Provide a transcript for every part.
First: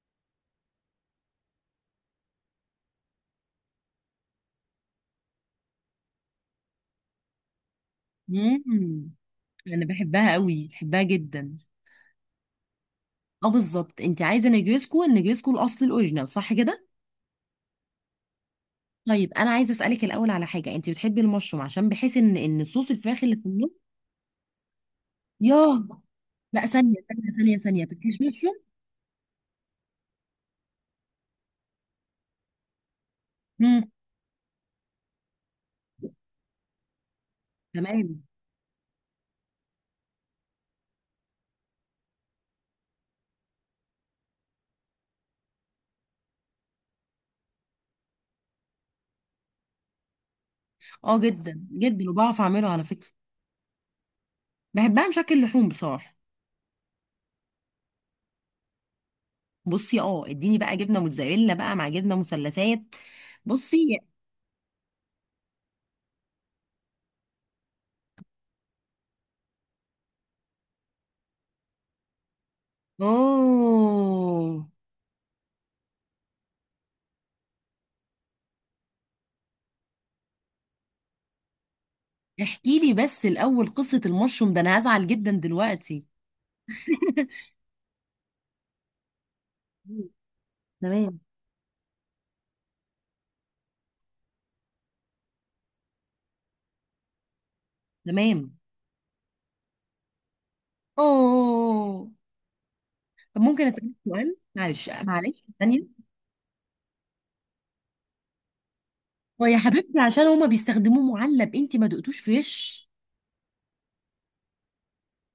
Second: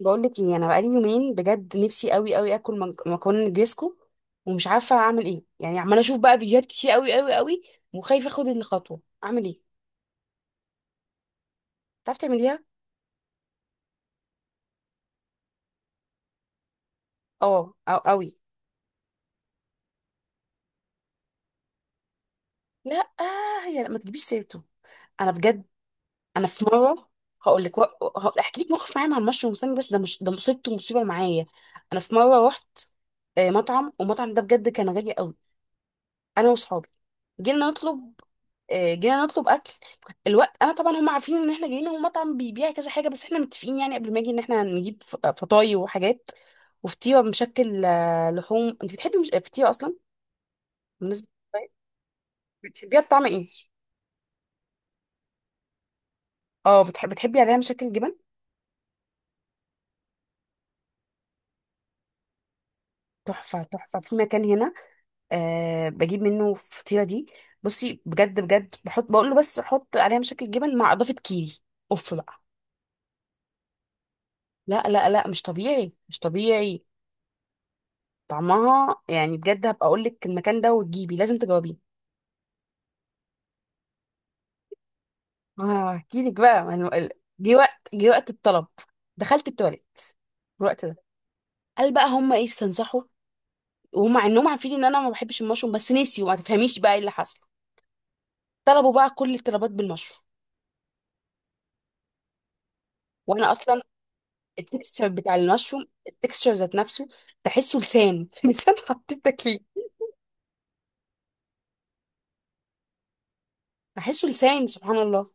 بقول لك ايه، انا بقالي يومين بجد نفسي قوي قوي اكل مكرونه نجريسكو، ومش عارفه اعمل ايه. يعني عماله اشوف بقى فيديوهات كتير قوي قوي قوي، وخايفه اخد الخطوه. مم. اعمل ايه؟ انا بحبها قوي، بحبها جدا. تعرفي تعمليها؟ اه، بالظبط، انت عايزه نجريسكو، النجريسكو الاصل الاوريجينال، صح كده؟ اه، او قوي. طيب، انا عايزه اسالك الاول على حاجه، انت بتحبي المشروم؟ عشان بحيث ان صوص لا، الفراخ اللي في آه، يا النص. لا، ما تجيبيش سيرته. انا بجد، ياه! انا في لا، ثانيه مره، ثانيه ثانيه هقول لك، ثانيه، بتكيش مشروم؟ احكي لك موقف معايا مع المشروم. استني بس، ده مش ده مصيبته، مصيبه معايا. انا في مره رحت امم. مطعم، والمطعم ده بجد كان غالي قوي. انا وصحابي جينا نطلب، تمام. جينا نطلب اكل الوقت. انا طبعا هم عارفين ان احنا جايين، هو مطعم بيبيع كذا حاجه، بس احنا متفقين يعني قبل ما اجي ان احنا هنجيب فطاي وحاجات. وفطيره مشكل لحوم. انت بتحبي مش... فطيره اصلا؟ اه، بالنسبه جدا للفطاي، جدا، وبعرف اعمله على بتحبيها فكره. بطعم ايه؟ بحبها مشكل لحوم بصراحه. اه، بتحبي عليها مشكل جبن. بصي، اه، اديني بقى جبنه موتزاريلا بقى مع جبنه مثلثات. تحفه، بصي. تحفه، في مكان هنا أه بجيب منه الفطيره دي. بصي بجد بجد بحط، بقول له بس حط عليها مشكل جبن مع اضافه كيري، اوف بقى. اوه. لا لا لا، مش طبيعي، مش طبيعي طعمها. يعني بجد هبقى اقول لك المكان ده وتجيبي، لازم تجاوبيه. احكي لي بس الأول قصة المشروم ده، أنا هزعل جدا ما دلوقتي. هحكي لك بقى ما أنا- ال- جه وقت الطلب، دخلت التواليت مم. الوقت ده. تمام. قال بقى هم ايه استنصحوا، ومع انهم عارفين ان انا ما بحبش المشروم، بس نسيوا. ما تفهميش بقى ايه اللي حصل، تمام. طلبوا بقى كل الطلبات بالمشروم. أوه. طب وانا ممكن اصلا أسألك سؤال، معلش التكستشر بتاع معلش، المشروم، ثانية. التكستشر ذات نفسه بحسه لسان لسان حطيت هو تاكليه، يا حبيبتي، عشان هما بيستخدموه معلب، أنت ما دقتوش فريش؟ بحسه لسان، سبحان الله.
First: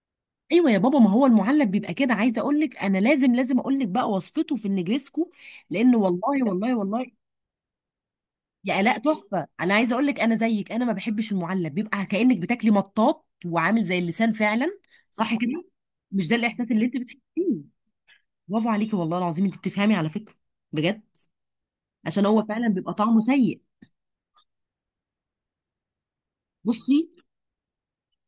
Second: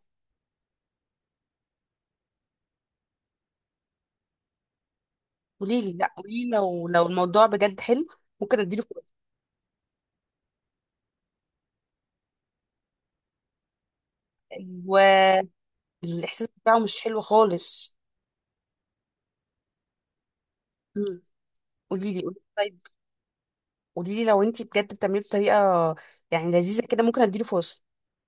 أيوة يا بابا، ما هو المعلب بيبقى كده. عايزة أقول لك، أنا لازم لازم أقول لك بقى وصفته في النجريسكو، قولي لي، لأن لا قولي والله لي، والله لو والله، الموضوع بجد حلو، ممكن يا اديله الاء تحفه. انا عايزه اقول لك، انا زيك، انا ما بحبش المعلب، بيبقى كانك بتاكلي مطاط وعامل زي اللسان فعلا، فرصة. صح كده؟ مش ده الاحساس الاحساس بتاعه اللي انت مش حلو بتحسيه؟ خالص. برافو عليكي والله العظيم، انت بتفهمي على فكره، بجد. امم، قولي لي، عشان قولي هو لي فعلا طيب. بيبقى طعمه سيء. قولي لي لو انت بجد بتعمليه بطريقه يعني لذيذه بصي، كده، ممكن اديله فرصه.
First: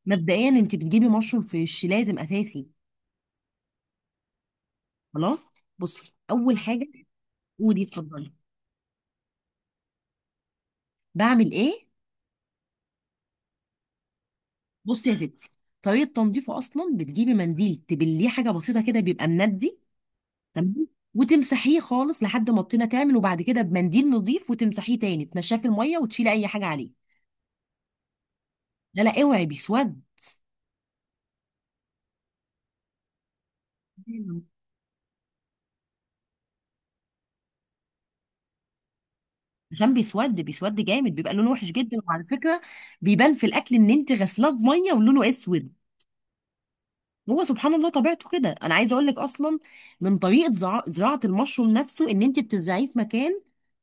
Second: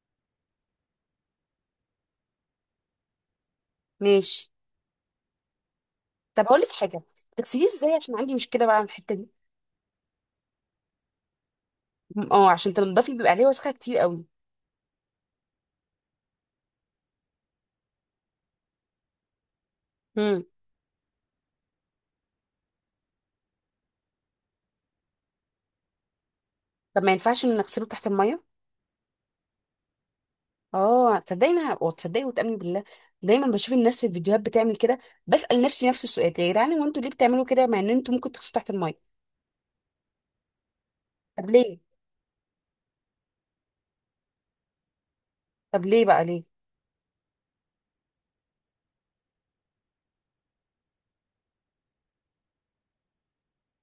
مبدئيا انت بتجيبي مشروم فيش لازم اساسي. ماشي. خلاص. بصي، طب اول اقول لك حاجه. حاجه، تغسليه قولي، ازاي؟ عشان اتفضلي. عندي مشكله بقى من الحته دي. بعمل ايه؟ اه، عشان تنضفي بيبقى عليه وسخه كتير قوي. بصي يا ستي، طريقه تنظيفه اصلا، بتجيبي منديل تبليه حاجه بسيطه كده، بيبقى مندي. امم. تمام. وتمسحيه خالص لحد ما الطينه تعمل، وبعد كده بمنديل نظيف وتمسحيه تاني، تنشفيه في الميه وتشيلي اي حاجه عليه. طب ما ينفعش ان نغسله تحت الميه؟ لا لا، اوعي، بيسود. اه، تصدقيني وتصدقي وتامني بالله، دايما بشوف الناس في الفيديوهات بتعمل كده. بسال نفسي نفس السؤال: يا جدعان، هو انتوا ليه بتعملوا كده مع ان انتوا ممكن تغسلوا تحت الميه؟ عشان بيسود بيسود جامد، بيبقى طب لونه وحش ليه؟ جدا. وعلى فكره، بيبان في الاكل ان انت غسلاه بميه ولونه اسود. طب ليه بقى ليه؟ هو سبحان الله طبيعته كده. انا عايزه اقول لك، اصلا من طريقه زراعه المشروم نفسه، ان انت بتزرعيه في مكان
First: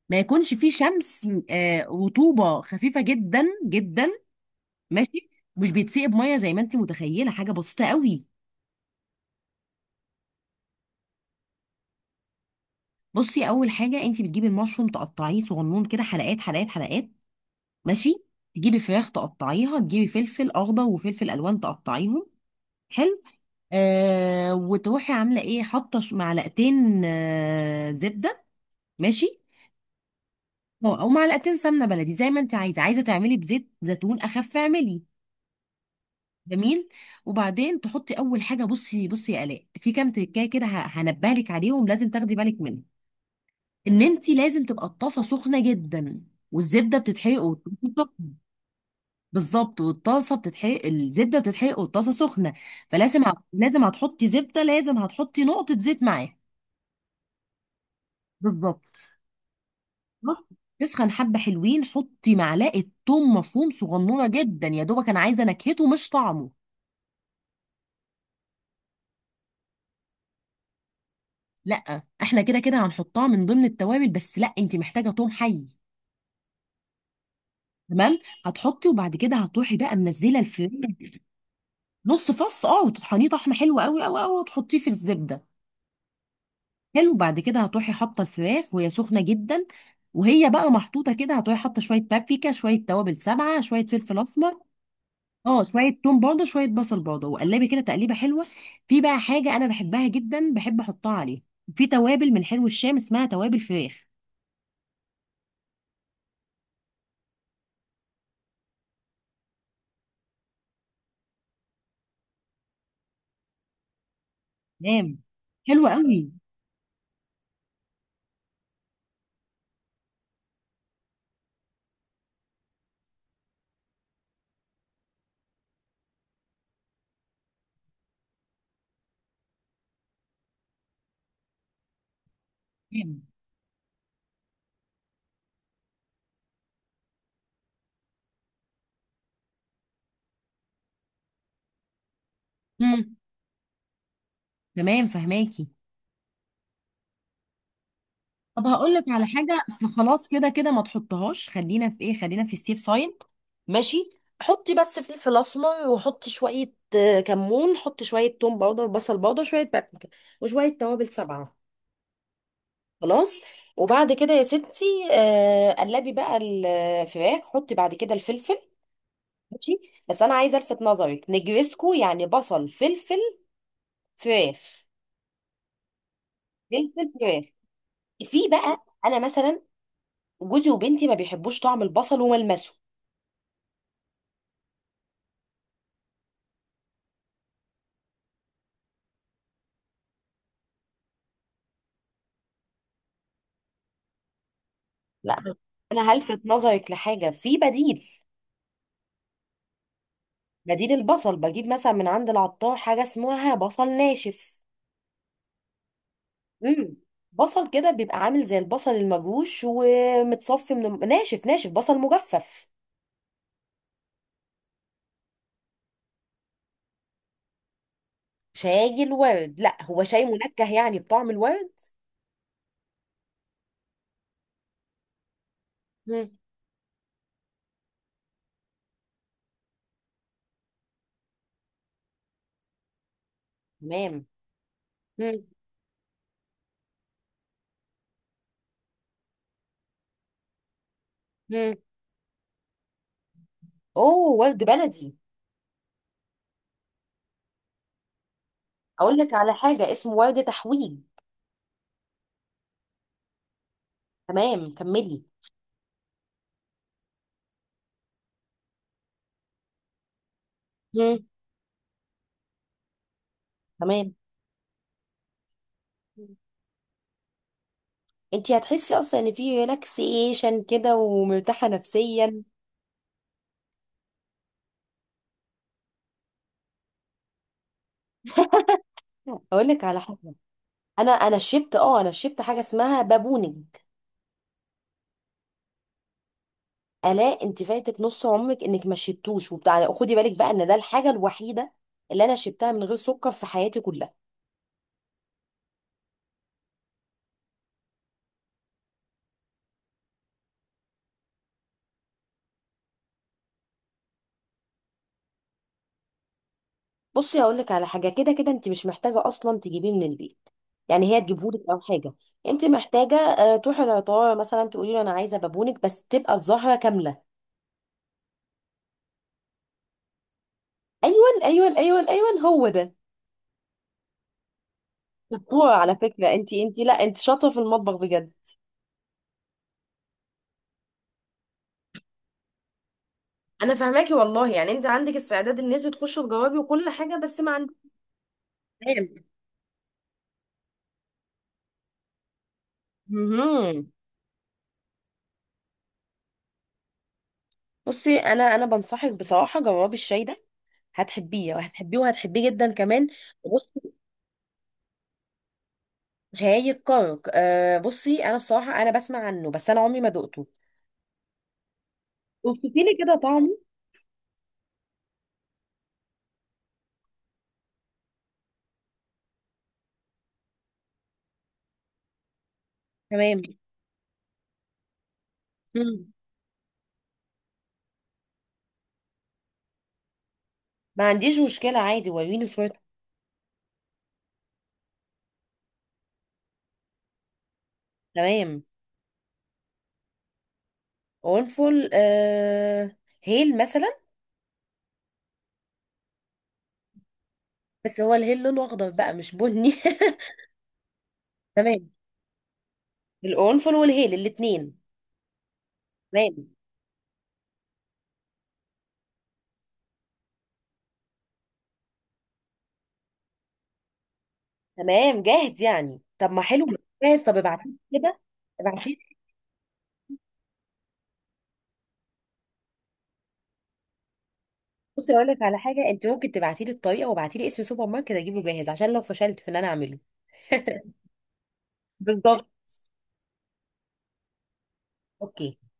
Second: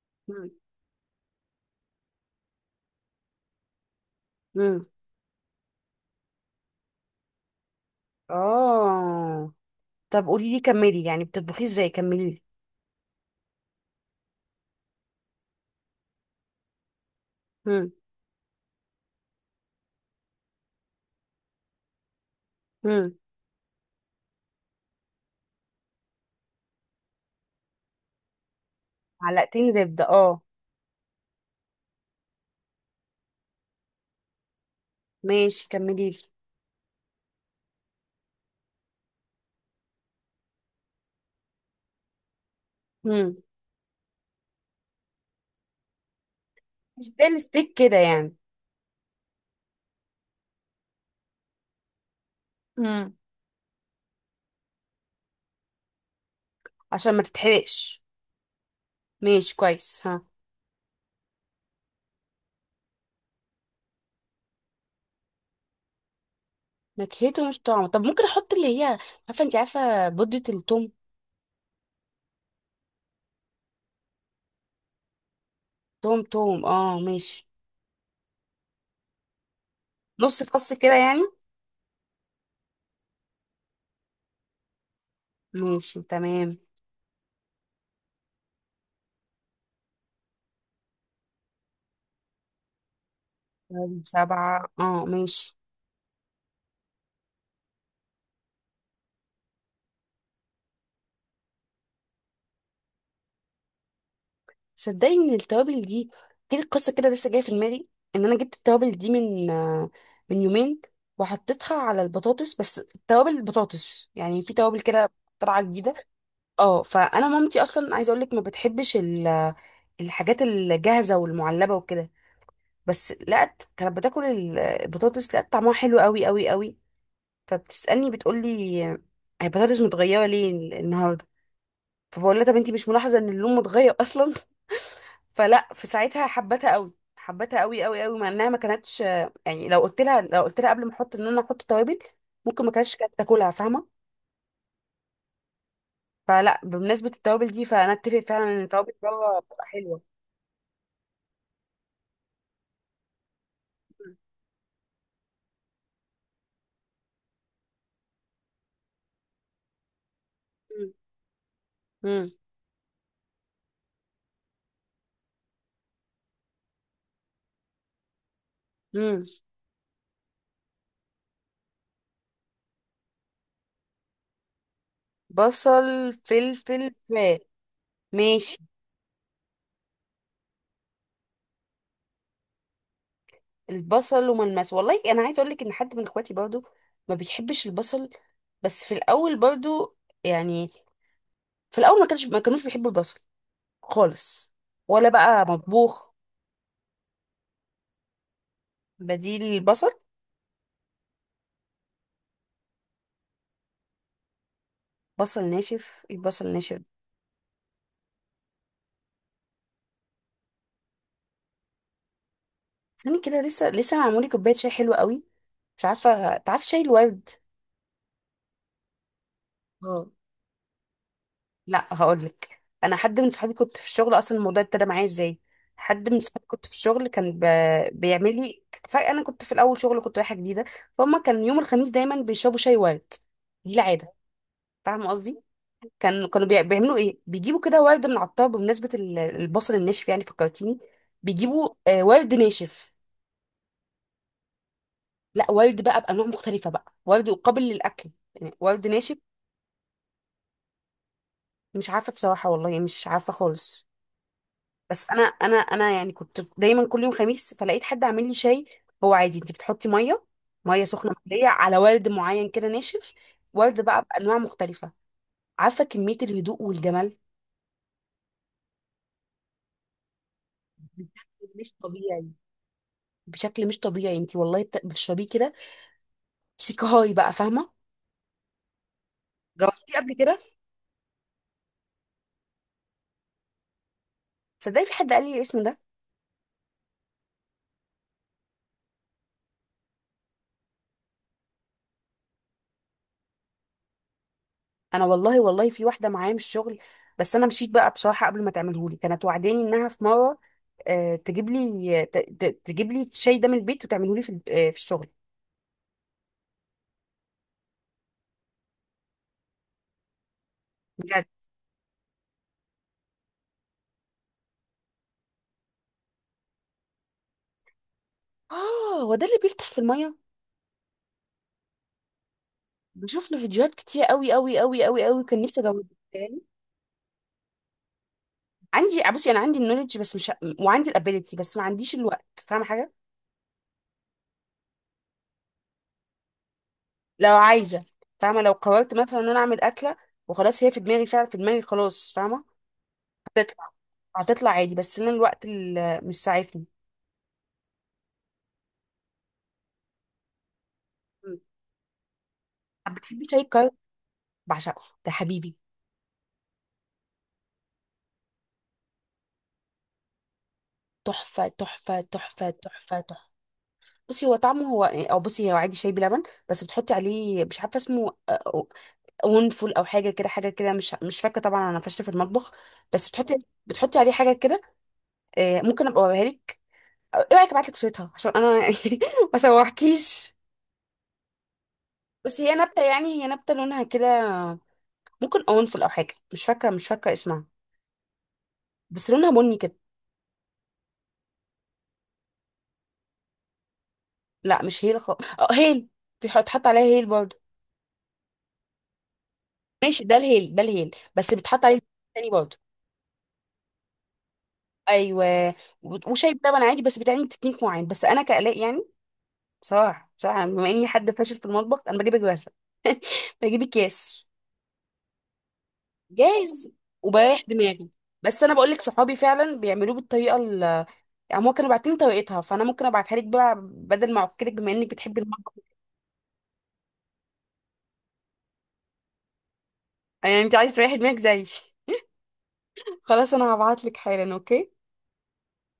ما امم. يكونش فيه شمس، رطوبه خفيفه جدا جدا. امم. ماشي. مش بيتسقي بميه زي ما انت متخيله، حاجه بسيطه قوي. اه. طب قولي لي كملي، يعني بتطبخيه ازاي؟ كملي لي. بصي، اول حاجه، انت بتجيبي المشروم تقطعيه صغنون كده، حلقات حلقات حلقات. هم. ماشي. تجيبي فراخ تقطعيها، تجيبي فلفل اخضر وفلفل الوان تقطعيهم. هم. حلو. آه، وتروحي عامله ايه، حاطه معلقتين زبده. ماشي. معلقتين زبدة اه، او أو معلقتين سمنه بلدي، زي ما انت عايزه، عايزه تعملي بزيت زيتون اخف اعملي. ماشي كملي لي. جميل. وبعدين تحطي اول حاجه، بصي بصي يا الاء، في كام تركايه كده هنبهلك عليهم، لازم تاخدي بالك منهم. هم. ان انت لازم تبقى الطاسه سخنه جدا، والزبده مش ده بتتحرق الستيك والطاسة كده سخنة. يعني؟ بالظبط، والطاسه بتتحرق، الزبده بتتحرق والطاسه سخنه. مم. فلازم لازم هتحطي زبده، لازم هتحطي نقطه زيت معاها. عشان ما تتحرقش. بالظبط. ماشي كويس. ها، تسخن حبه حلوين، حطي معلقه ثوم مفروم صغنونه جدا، يا دوبك، انا عايزه نكهته مش طعمه. نكهته مش طعمه. طب ممكن احط اللي هي، عارفه انت، عارفه بودة التوم؟ لا، احنا كده كده هنحطها من ضمن التوابل، بس لا، انت محتاجه ثوم حي. توم توم اه، ماشي. تمام. هتحطي، وبعد كده هتروحي بقى منزله نص فص كده الفرن. يعني؟ نص فص، اه، وتطحنيه طحنه حلوه قوي قوي قوي، وتحطيه في الزبده. ماشي، تمام. حلو. بعد كده هتروحي حاطه الفراخ وهي سخنه جدا، وهي بقى محطوطه كده هتروحي حاطه شويه بابريكا، شويه توابل سبعه، شويه طيب، فلفل اسمر. 7 اه، ماشي. اه، شويه توم برضه، شويه بصل برضه، وقلبي كده تقليبه حلوه. في بقى حاجه انا بحبها جدا، بحب احطها عليه. في توابل من حلو الشام اسمها توابل فراخ. صدقني ان التوابل دي، جيت القصه كده لسه جايه في دماغي، ان انا جبت التوابل دي من من يومين، وحطيتها على البطاطس بس. توابل البطاطس يعني، في توابل تمام. كده طالعه حلوه جديده. قوي. اه، فانا مامتي اصلا، عايزه اقول لك، ما بتحبش الحاجات الجاهزه والمعلبه وكده. بس لقت كانت بتاكل البطاطس، لقت طعمها حلو قوي قوي قوي. فبتسالني، بتقول لي: البطاطس متغيره ليه النهارده؟ فبقول لها: طب انتي مش ملاحظه تمام. ان اللون متغير اصلا؟ فلا، في ساعتها حبتها قوي، حبتها قوي قوي قوي مع انها ما كانتش. يعني لو قلت لها، لو قلت لها قبل ما احط، ان انا احط توابل، ممكن ما كانتش امم. كانت تاكلها، فاهمه. تمام، فهماكي. فلا، بمناسبه التوابل دي، فانا اتفق فعلا ان طب التوابل هقول لك على بره حاجه، بتبقى حلوه. فخلاص كده كده ما تحطهاش، خلينا في ايه، خلينا في السيف سايد. ماشي، حطي بس فلفل اسمر، وحطي شويه كمون، حطي شويه توم باودر، بصل باودر، شويه بابريكا، وشويه توابل سبعه. امم. خلاص. وبعد كده يا ستي، قلبي بقى الفراخ، حطي بعد كده الفلفل. امم. ماشي. بس انا عايزه الفت نظرك، نجرسكو يعني بصل، فلفل، فراخ. بصل، فلفل، فلفل، فلفل. فراخ. في ماشي. بقى، انا مثلا جوزي وبنتي ما بيحبوش طعم البصل وملمسه. البصل وملمس، والله انا عايزه اقول لك ان حد من اخواتي برضو ما بيحبش البصل، بس في الاول برضو يعني، في الاول ما كانوش بيحبوا البصل خالص، ولا لا بقى بس مطبوخ. انا هلفت نظرك لحاجه، في بديل. بديل البصل، بديل البصل، بجيب مثلا من عند العطار حاجه اسمها بصل ناشف. بصل ناشف، البصل ناشف. امم. بصل كده بيبقى عامل زي البصل المجروش ومتصفي من ناشف، ناشف، بصل مجفف. ثاني كده لسه معمولي كوبايه شاي حلوه قوي. مش عارفه، تعرف شاي الورد؟ شاي الورد، لا، هو اه، شاي منكه يعني بطعم الورد. لا هقول لك. انا حد من صحابي كنت في الشغل، اصلا الموضوع ابتدى معايا ازاي، حد من امم. صحابي كنت في الشغل كان بيعمل لي. فانا كنت في الاول شغل، كنت رايحه جديده، فهم كان يوم الخميس دايما بيشربوا شاي ورد، دي العاده. تمام. فاهمه قصدي، كانوا بيعملوا ايه، بيجيبوا كده ورد من العطار. بمناسبه البصل الناشف يعني فكرتيني. بيجيبوا امم. ورد ناشف. اوه، ورد بلدي. لا، ورد بقى بانواع مختلفه، بقى ورد قابل للاكل يعني، ورد ناشف. اقول لك على حاجه اسمه ورد تحويل. مش عارفه بصراحه والله، يعني مش عارفه خالص. تمام، بس انا، كملي. يعني كنت دايما كل يوم خميس، فلقيت حد عامل لي شاي. هو عادي، انت بتحطي ميه، ميه سخنه امم. مغليه على ورد معين كده ناشف. ورد بقى تمام. بانواع مختلفه. عارفه كميه الهدوء والجمال، انتي هتحسي اصلا ان في ريلاكسيشن كده، بشكل ومرتاحه مش طبيعي، نفسيا. بشكل مش طبيعي. انت والله بتشربيه كده سيكهاي بقى، فاهمه؟ اقول جوه، لك جربتيه على قبل حاجه، كده؟ انا شربت، اه، انا شربت حاجه اسمها بابونج. تصدقي في حد قال لي الاسم ده. الا، انت فايتك نص عمرك انك ما شربتوش وبتاع، خدي بالك بقى ان ده الحاجه الوحيده اللي انا شربتها من غير سكر في حياتي كلها. انا والله والله، في واحده معايا من الشغل، بس انا مشيت بقى بصراحه قبل ما تعمله لي. كانت وعداني انها في مره تجيب لي تجيب لي الشاي ده من البيت وتعمله لي في في الشغل. بصي، هقول لك على حاجه، كده كده انت مش محتاجه اصلا تجيبيه من البيت، يعني هي بجد. تجيبهولك او حاجه. انت محتاجه، تروحي العطار مثلا تقولي له انا عايزه بابونج، بس تبقى الزهره كامله. اه، هو ده اللي بيفتح في الميه. ايوه ايوه ايوه ايوه، هو ده. بشوف له فيديوهات كتير قوي قوي قوي قوي قوي، كان نفسي شطورة اجاوب على فكرة، تاني. انت انت لا انت شاطرة في المطبخ بجد. عندي، بصي انا عندي النولج بس مش، وعندي الابيليتي بس ما عنديش الوقت، فاهمه حاجه؟ انا فاهماكي والله، يعني انت عندك استعداد ان انت تخشي تجاوبي وكل حاجه، لو بس ما عندك عايزه، فاهمه؟ لو قررت مثلا كلام. ان انا اعمل اكله، وخلاص هي في دماغي، فعلا في دماغي خلاص، فاهمه؟ تطلع، مهم. هتطلع عادي، بس انا الوقت اللي مش ساعفني. بصي، انا بنصحك بصراحة، جربي الشاي ده، مم. هتحبيه وهتحبيه وهتحبيه جدا طب كمان. بتحبي شاي الكرك؟ بصي. بعشقه، ده حبيبي. شاي الكرك، بصي، انا بصراحة انا بسمع عنه، بس انا عمري ما دقته. تحفه تحفه تحفه وصفي لي تحفه كده تحفه. طعمه. بصي هو طعمه هو، او بصي، هو عادي شاي بلبن، بس بتحطي عليه، مش عارفه اسمه ونفول او حاجه كده، حاجه كده مش فاكره، طبعا انا فاشله في المطبخ، بس تمام. بتحطي عليه حاجه كده. ممكن ابقى مم. اوريها لك. أو ايه رايك ابعت لك صورتها عشان انا ما سوحكيش. ما عنديش مشكلة، عادي، بس وريني هي صورته. نبته، يعني هي نبته لونها كده، ممكن اونفول او حاجه، مش فاكره اسمها، تمام. بس لونها بني كده. قرنفل، آه. هيل مثلا. لا مش هيل خالص. اه، هيل بيتحط عليها هيل برضه. بس هو الهيل لونه اخضر بقى، مش بني. ماشي، ده الهيل، ده الهيل بس بيتحط عليه تمام، تاني برضه. القرنفل والهيل الاثنين. ايوه. وشاي تمام. بلبن عادي بس بيتعمل تكنيك معين، بس انا كالاء يعني بصراحه بما اني حد فاشل في المطبخ، انا بجيب جاهزه، بجيب اكياس تمام، جاهز يعني، طب ما حلو. جاهز جاهز. طب وبريح ابعتي دماغي. لي كده. بس انا بقول لك ابعتي لي. صحابي فعلا بيعملوه بالطريقه ال، يعني هما كانوا باعتين طريقتها فانا ممكن ابعتها لك بقى بدل ما اعكلك بما انك بصي، بتحبي اقول لك المطبخ. على حاجه، انت ممكن تبعتي لي الطريقه وابعتي لي اسم سوبر ماركت اجيبه جاهز، عشان لو فشلت في ان انا اعمله. يعني انت عايز تريحي دماغك زيي بالظبط. خلاص، انا هبعت لك حالا. اوكي. اوكي.